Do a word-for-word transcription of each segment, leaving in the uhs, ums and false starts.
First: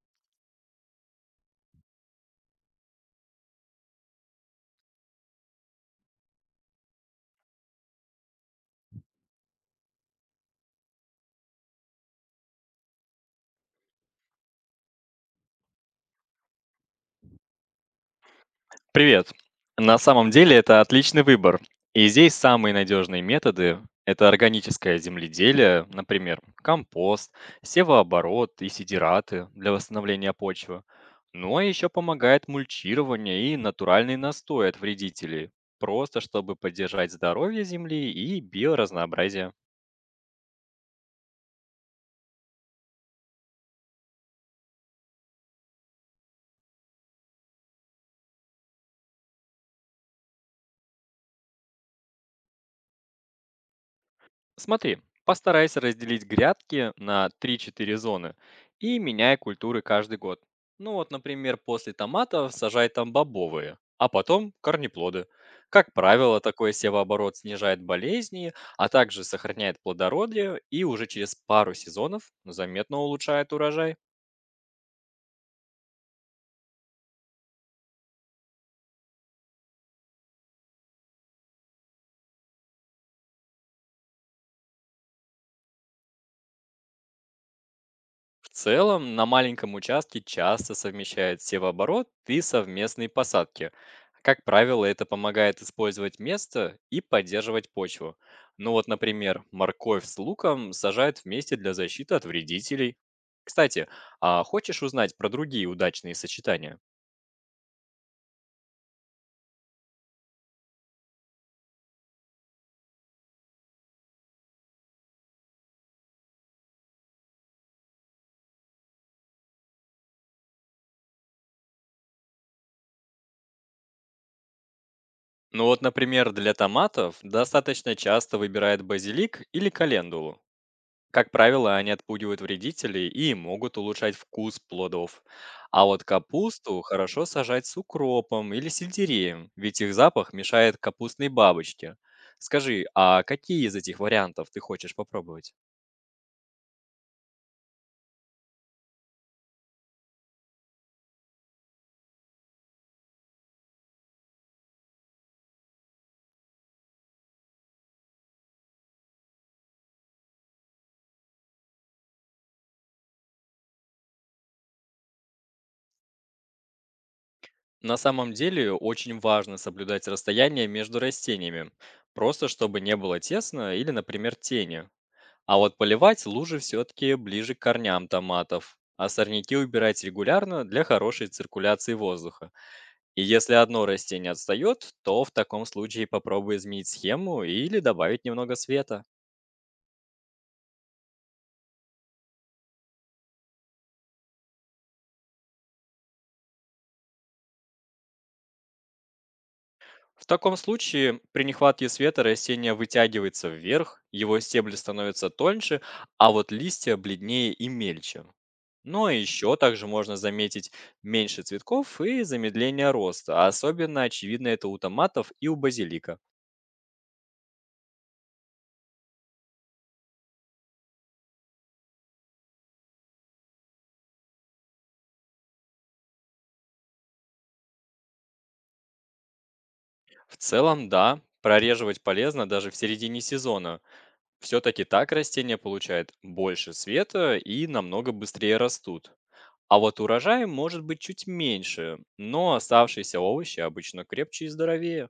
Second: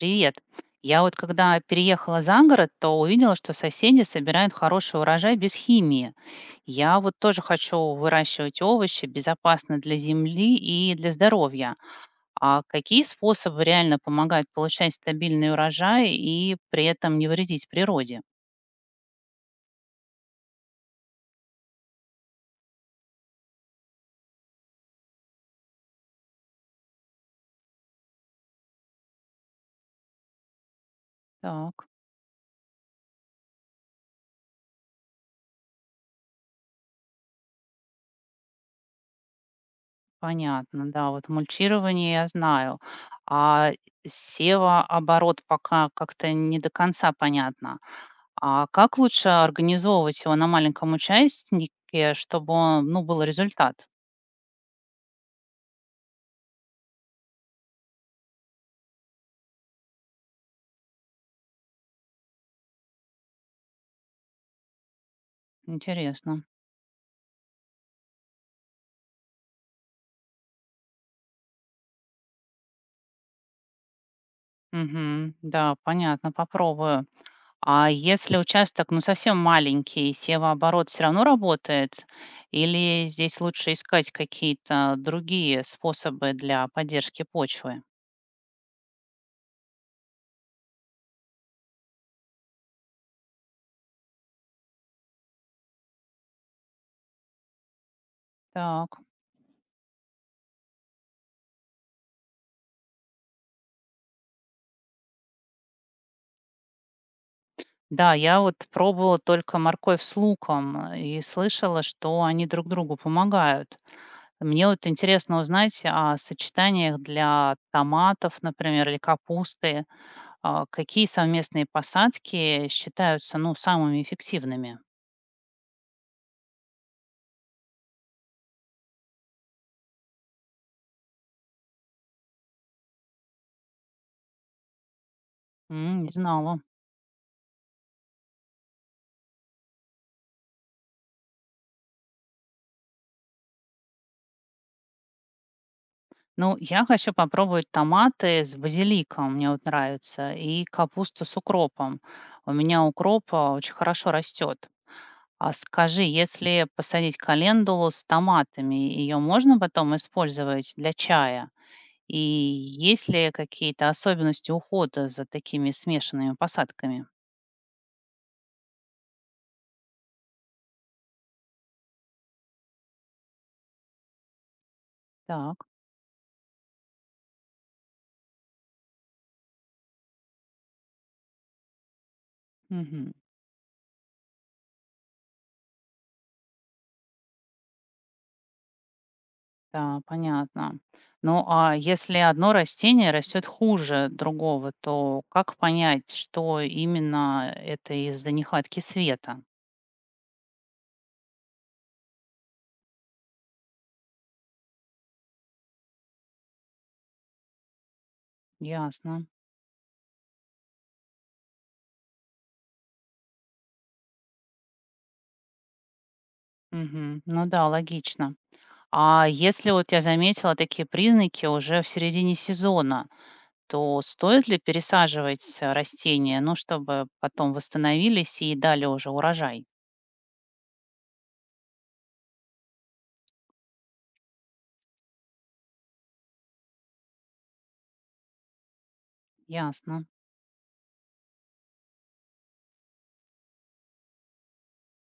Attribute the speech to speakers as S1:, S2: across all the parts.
S1: Привет. Я вот когда переехала за город, то увидела, что соседи собирают хороший урожай без химии. Я вот тоже хочу выращивать овощи безопасно для земли и для здоровья. А какие способы реально помогают получать стабильный урожай и при этом не вредить природе?
S2: Привет. На самом деле это отличный выбор. И здесь самые надежные методы– это органическое земледелие, например, компост, севооборот и сидираты для восстановления почвы. Ну а еще
S1: Так,
S2: помогает мульчирование и натуральный настой от вредителей, просто чтобы поддержать здоровье земли и биоразнообразие.
S1: понятно, да, вот мульчирование я знаю. А севооборот пока как-то не до конца понятно. А как лучше организовывать его на маленьком участнике, чтобы он, ну, был результат?
S2: Смотри, постарайся разделить грядки на три-четыре зоны и меняй культуры каждый год. Ну вот, например, после томатов сажай там бобовые, а потом корнеплоды. Как правило,
S1: Интересно.
S2: такой севооборот снижает болезни, а также сохраняет плодородие и уже через пару сезонов заметно улучшает урожай.
S1: Мгм. Да, понятно, попробую. А если участок, ну, совсем маленький, севооборот все равно работает? Или здесь лучше искать какие-то другие способы для поддержки почвы?
S2: В целом, на маленьком участке часто совмещают севооборот и совместные посадки. Как правило, это помогает использовать место и поддерживать почву. Ну вот,
S1: Так.
S2: например, морковь с луком сажают вместе для защиты от вредителей. Кстати, а хочешь узнать про другие удачные сочетания?
S1: Да, я вот пробовала только морковь с луком э, и слышала, что они друг другу помогают. Мне вот интересно узнать о сочетаниях для томатов, например, или капусты. А, какие совместные посадки считаются, ну, самыми эффективными?
S2: Ну вот, например, для томатов достаточно часто выбирают базилик или календулу. Как правило, они отпугивают вредителей и могут улучшать вкус плодов. А
S1: М,
S2: вот
S1: не знала.
S2: капусту хорошо сажать с укропом или сельдереем, ведь их запах мешает капустной бабочке. Скажи, а какие из этих вариантов ты хочешь попробовать?
S1: Ну, я хочу попробовать томаты с базиликом, мне вот нравится, и капусту с укропом. У меня укроп а, очень хорошо растет. А скажи, если посадить календулу с томатами, ее можно потом использовать для чая? И есть ли какие-то особенности ухода за такими смешанными посадками?
S2: На самом деле очень важно соблюдать расстояние между растениями, просто чтобы не было тесно или, например, тени. А
S1: Так,
S2: вот поливать лужи все-таки ближе к корням томатов, а сорняки убирать регулярно для хорошей циркуляции воздуха.
S1: мгм,
S2: И если одно растение отстает, то в таком случае попробуй изменить схему или добавить немного света.
S1: да, понятно. Ну, а если одно растение растет хуже другого, то как понять, что именно это из-за нехватки света?
S2: В таком случае при нехватке света растение вытягивается вверх, его стебли становятся тоньше, а вот листья бледнее и мельче. Но
S1: Ясно.
S2: еще также можно заметить меньше цветков и замедление роста, а особенно очевидно это у томатов и у базилика.
S1: Мгм. Ну да, логично. А если вот я заметила такие признаки уже в середине сезона, то стоит ли пересаживать э, растения, ну, чтобы потом восстановились и дали уже урожай?
S2: В целом, да, прореживать полезно даже в середине сезона. Все-таки так растения получают больше света и намного быстрее растут. А вот
S1: Ясно.
S2: урожай может быть чуть меньше, но оставшиеся овощи обычно крепче и здоровее.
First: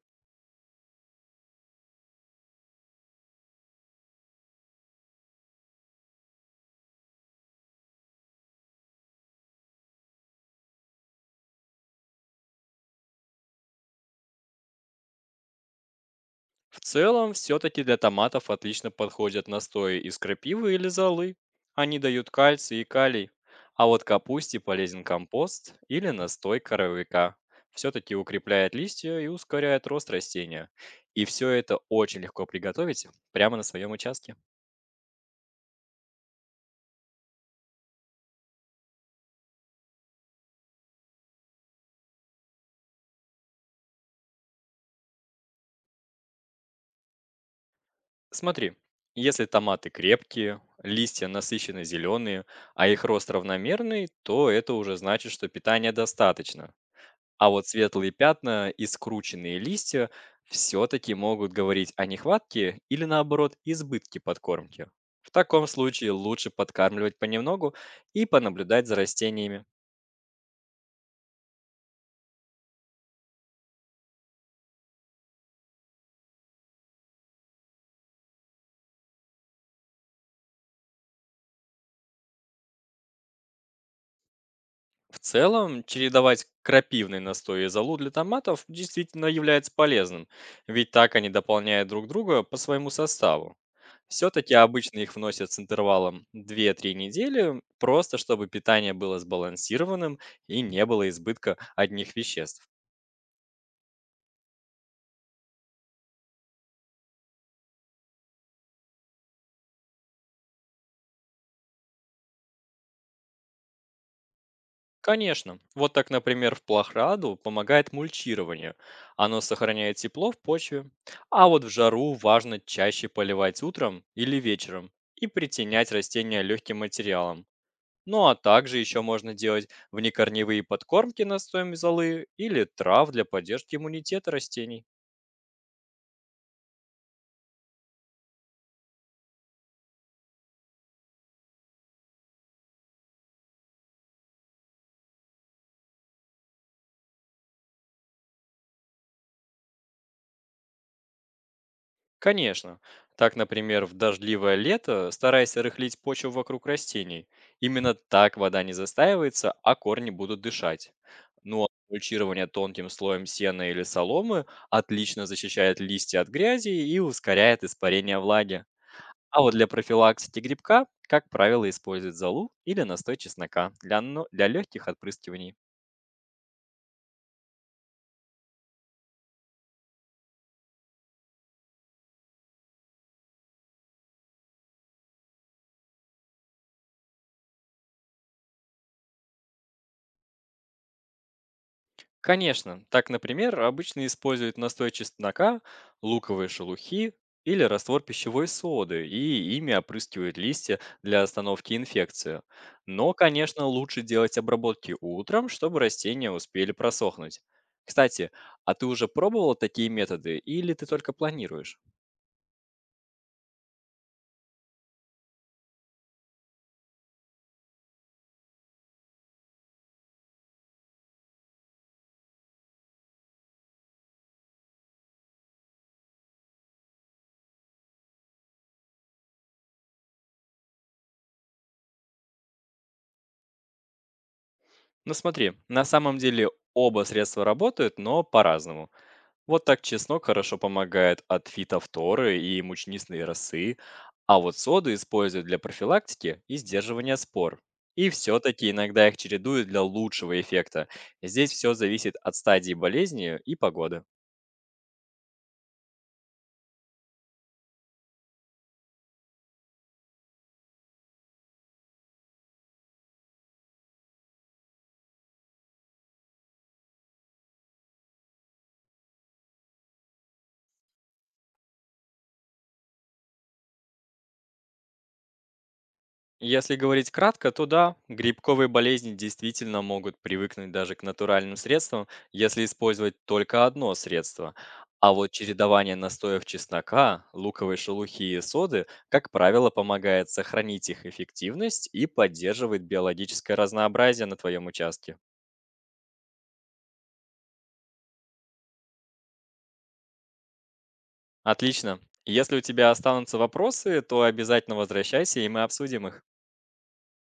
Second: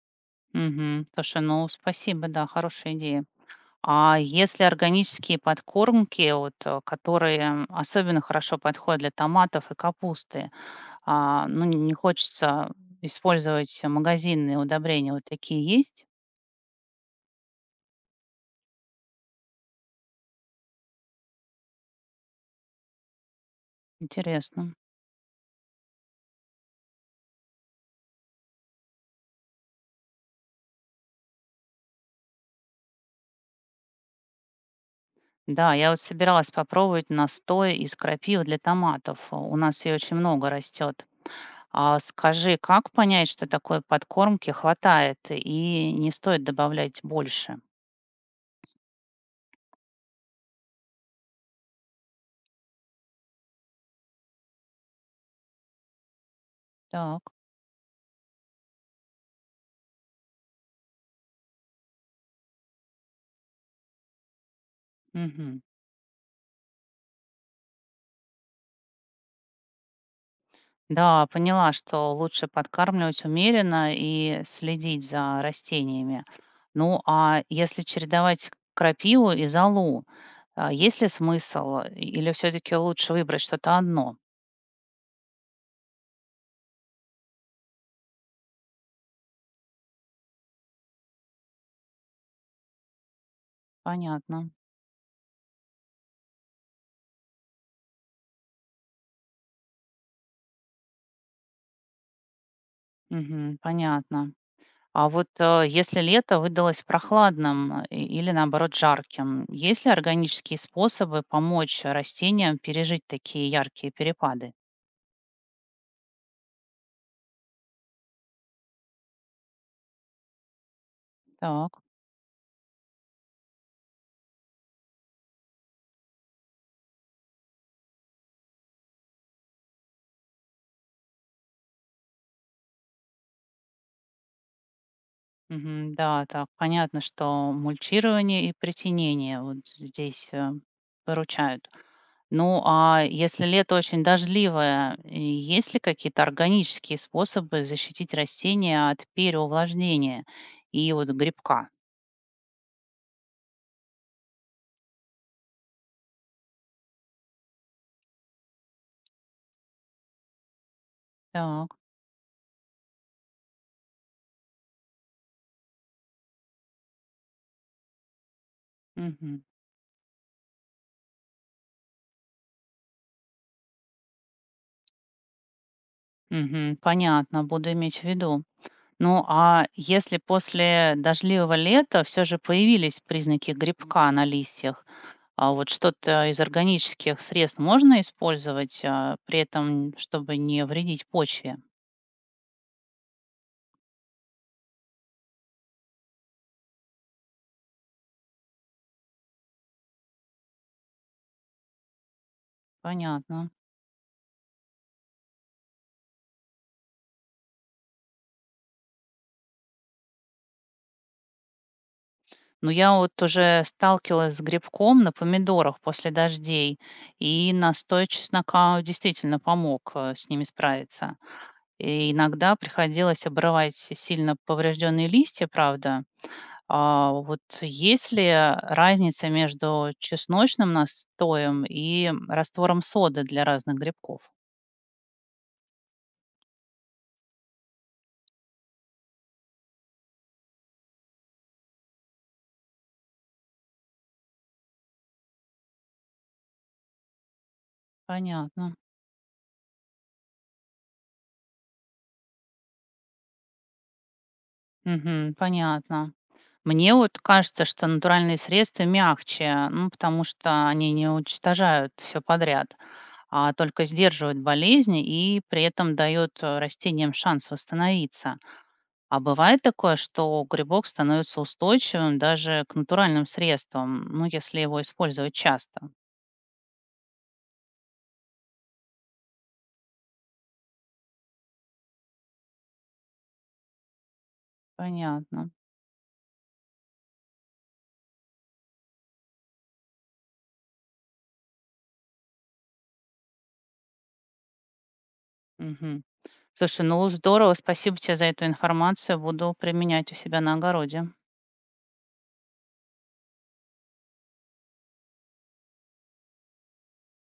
S1: Мгм. Слушай, ну спасибо, да, хорошая идея. А если органические подкормки, вот, э, которые особенно хорошо подходят для томатов и капусты, а, ну не не хочется использовать магазинные удобрения, вот такие есть?
S2: В целом, все-таки для томатов отлично подходят настои из крапивы или золы. Они дают кальций и калий. А вот капусте
S1: Интересно.
S2: полезен компост или настой коровика. Все-таки укрепляет листья и ускоряет рост растения. И все это очень легко приготовить прямо на своем участке.
S1: Да, я вот собиралась попробовать настой из крапивы для томатов. У нас ее очень много растет. А скажи, как понять, что такой подкормки хватает и не стоит добавлять больше?
S2: Смотри, если томаты крепкие, листья насыщенно зеленые, а их рост равномерный, то это уже значит, что питания достаточно.
S1: Так.
S2: А вот светлые пятна и скрученные листья все-таки могут говорить о нехватке или наоборот избытке подкормки. В
S1: Мгм.
S2: таком случае лучше подкармливать понемногу и понаблюдать за растениями.
S1: Да, поняла, что лучше подкармливать умеренно и следить за растениями. Ну, а если чередовать крапиву и золу, а, есть ли смысл э, или все-таки лучше выбрать что-то одно?
S2: В целом, чередовать крапивный настой и золу для томатов действительно является полезным, ведь так они дополняют друг друга по своему составу.
S1: Понятно.
S2: Все-таки обычно их вносят с интервалом две-три недели, просто чтобы питание было сбалансированным и не было избытка одних веществ.
S1: Мгм, понятно. А вот э, если лето выдалось прохладным и- или наоборот жарким, есть ли органические способы помочь растениям пережить такие яркие перепады?
S2: Конечно. Вот так, например, в плахраду помогает мульчирование. Оно сохраняет тепло в почве. А вот в
S1: Так.
S2: жару важно чаще поливать утром или вечером и притенять растения легким материалом. Ну а также еще можно делать внекорневые подкормки настоем золы или трав для поддержки иммунитета растений.
S1: Мгм. Да, так, понятно, что мульчирование и притенение вот здесь э, выручают. Ну, а если лето очень дождливое, и есть ли какие-то органические способы защитить растения от переувлажнения и вот грибка?
S2: Конечно. Так, например, в дождливое лето старайся рыхлить почву вокруг растений. Именно так вода не застаивается, а корни будут дышать. Ну а
S1: Так,
S2: мульчирование тонким слоем сена или соломы отлично защищает листья от грязи и ускоряет испарение влаги. А
S1: мгм.
S2: вот для профилактики грибка, как правило, используют золу или настой чеснока для, но- для легких отпрыскиваний.
S1: Мгм. Понятно, буду иметь в виду. Ну, а если после дождливого лета все же появились признаки грибка на листьях, а вот что-то из органических средств можно использовать, а, при этом, чтобы не вредить почве?
S2: Конечно, так, например, обычно используют настой чеснока, луковые шелухи или раствор пищевой соды, и ими опрыскивают листья для остановки инфекции. Но,
S1: Понятно.
S2: конечно, лучше делать обработки утром, чтобы растения успели просохнуть. Кстати, а ты уже пробовала такие методы или ты только планируешь?
S1: Но я вот уже сталкивалась с грибком на помидорах после дождей, и настой чеснока действительно помог э, с ними справиться. И иногда приходилось обрывать сильно поврежденные листья, правда. А вот есть ли разница между чесночным настоем и раствором соды для разных грибков?
S2: Ну смотри, на самом деле оба средства работают, но по-разному. Вот так чеснок хорошо помогает от фитофторы и мучнисной росы, а вот соду используют для профилактики и сдерживания спор. И все-таки
S1: Понятно.
S2: иногда их чередуют для лучшего эффекта. Здесь все зависит от стадии болезни и погоды.
S1: Мгм. Понятно. Мне вот кажется, что натуральные средства мягче, ну, потому что они не уничтожают все подряд, а только сдерживают болезни и при этом дают э, растениям шанс восстановиться. А бывает такое, что грибок становится устойчивым даже к натуральным средствам, ну, если его использовать часто.
S2: Если говорить кратко, то да, грибковые болезни действительно могут привыкнуть даже к натуральным средствам, если использовать только одно средство. А вот
S1: Понятно.
S2: чередование настоев чеснока, луковой шелухи и соды, как правило, помогает сохранить их эффективность и поддерживает биологическое разнообразие на твоем участке.
S1: Мгм. Слушай, ну здорово, спасибо тебе за эту информацию. Буду применять у себя на огороде.
S2: Отлично. Если у тебя останутся вопросы, то обязательно возвращайся, и мы обсудим их.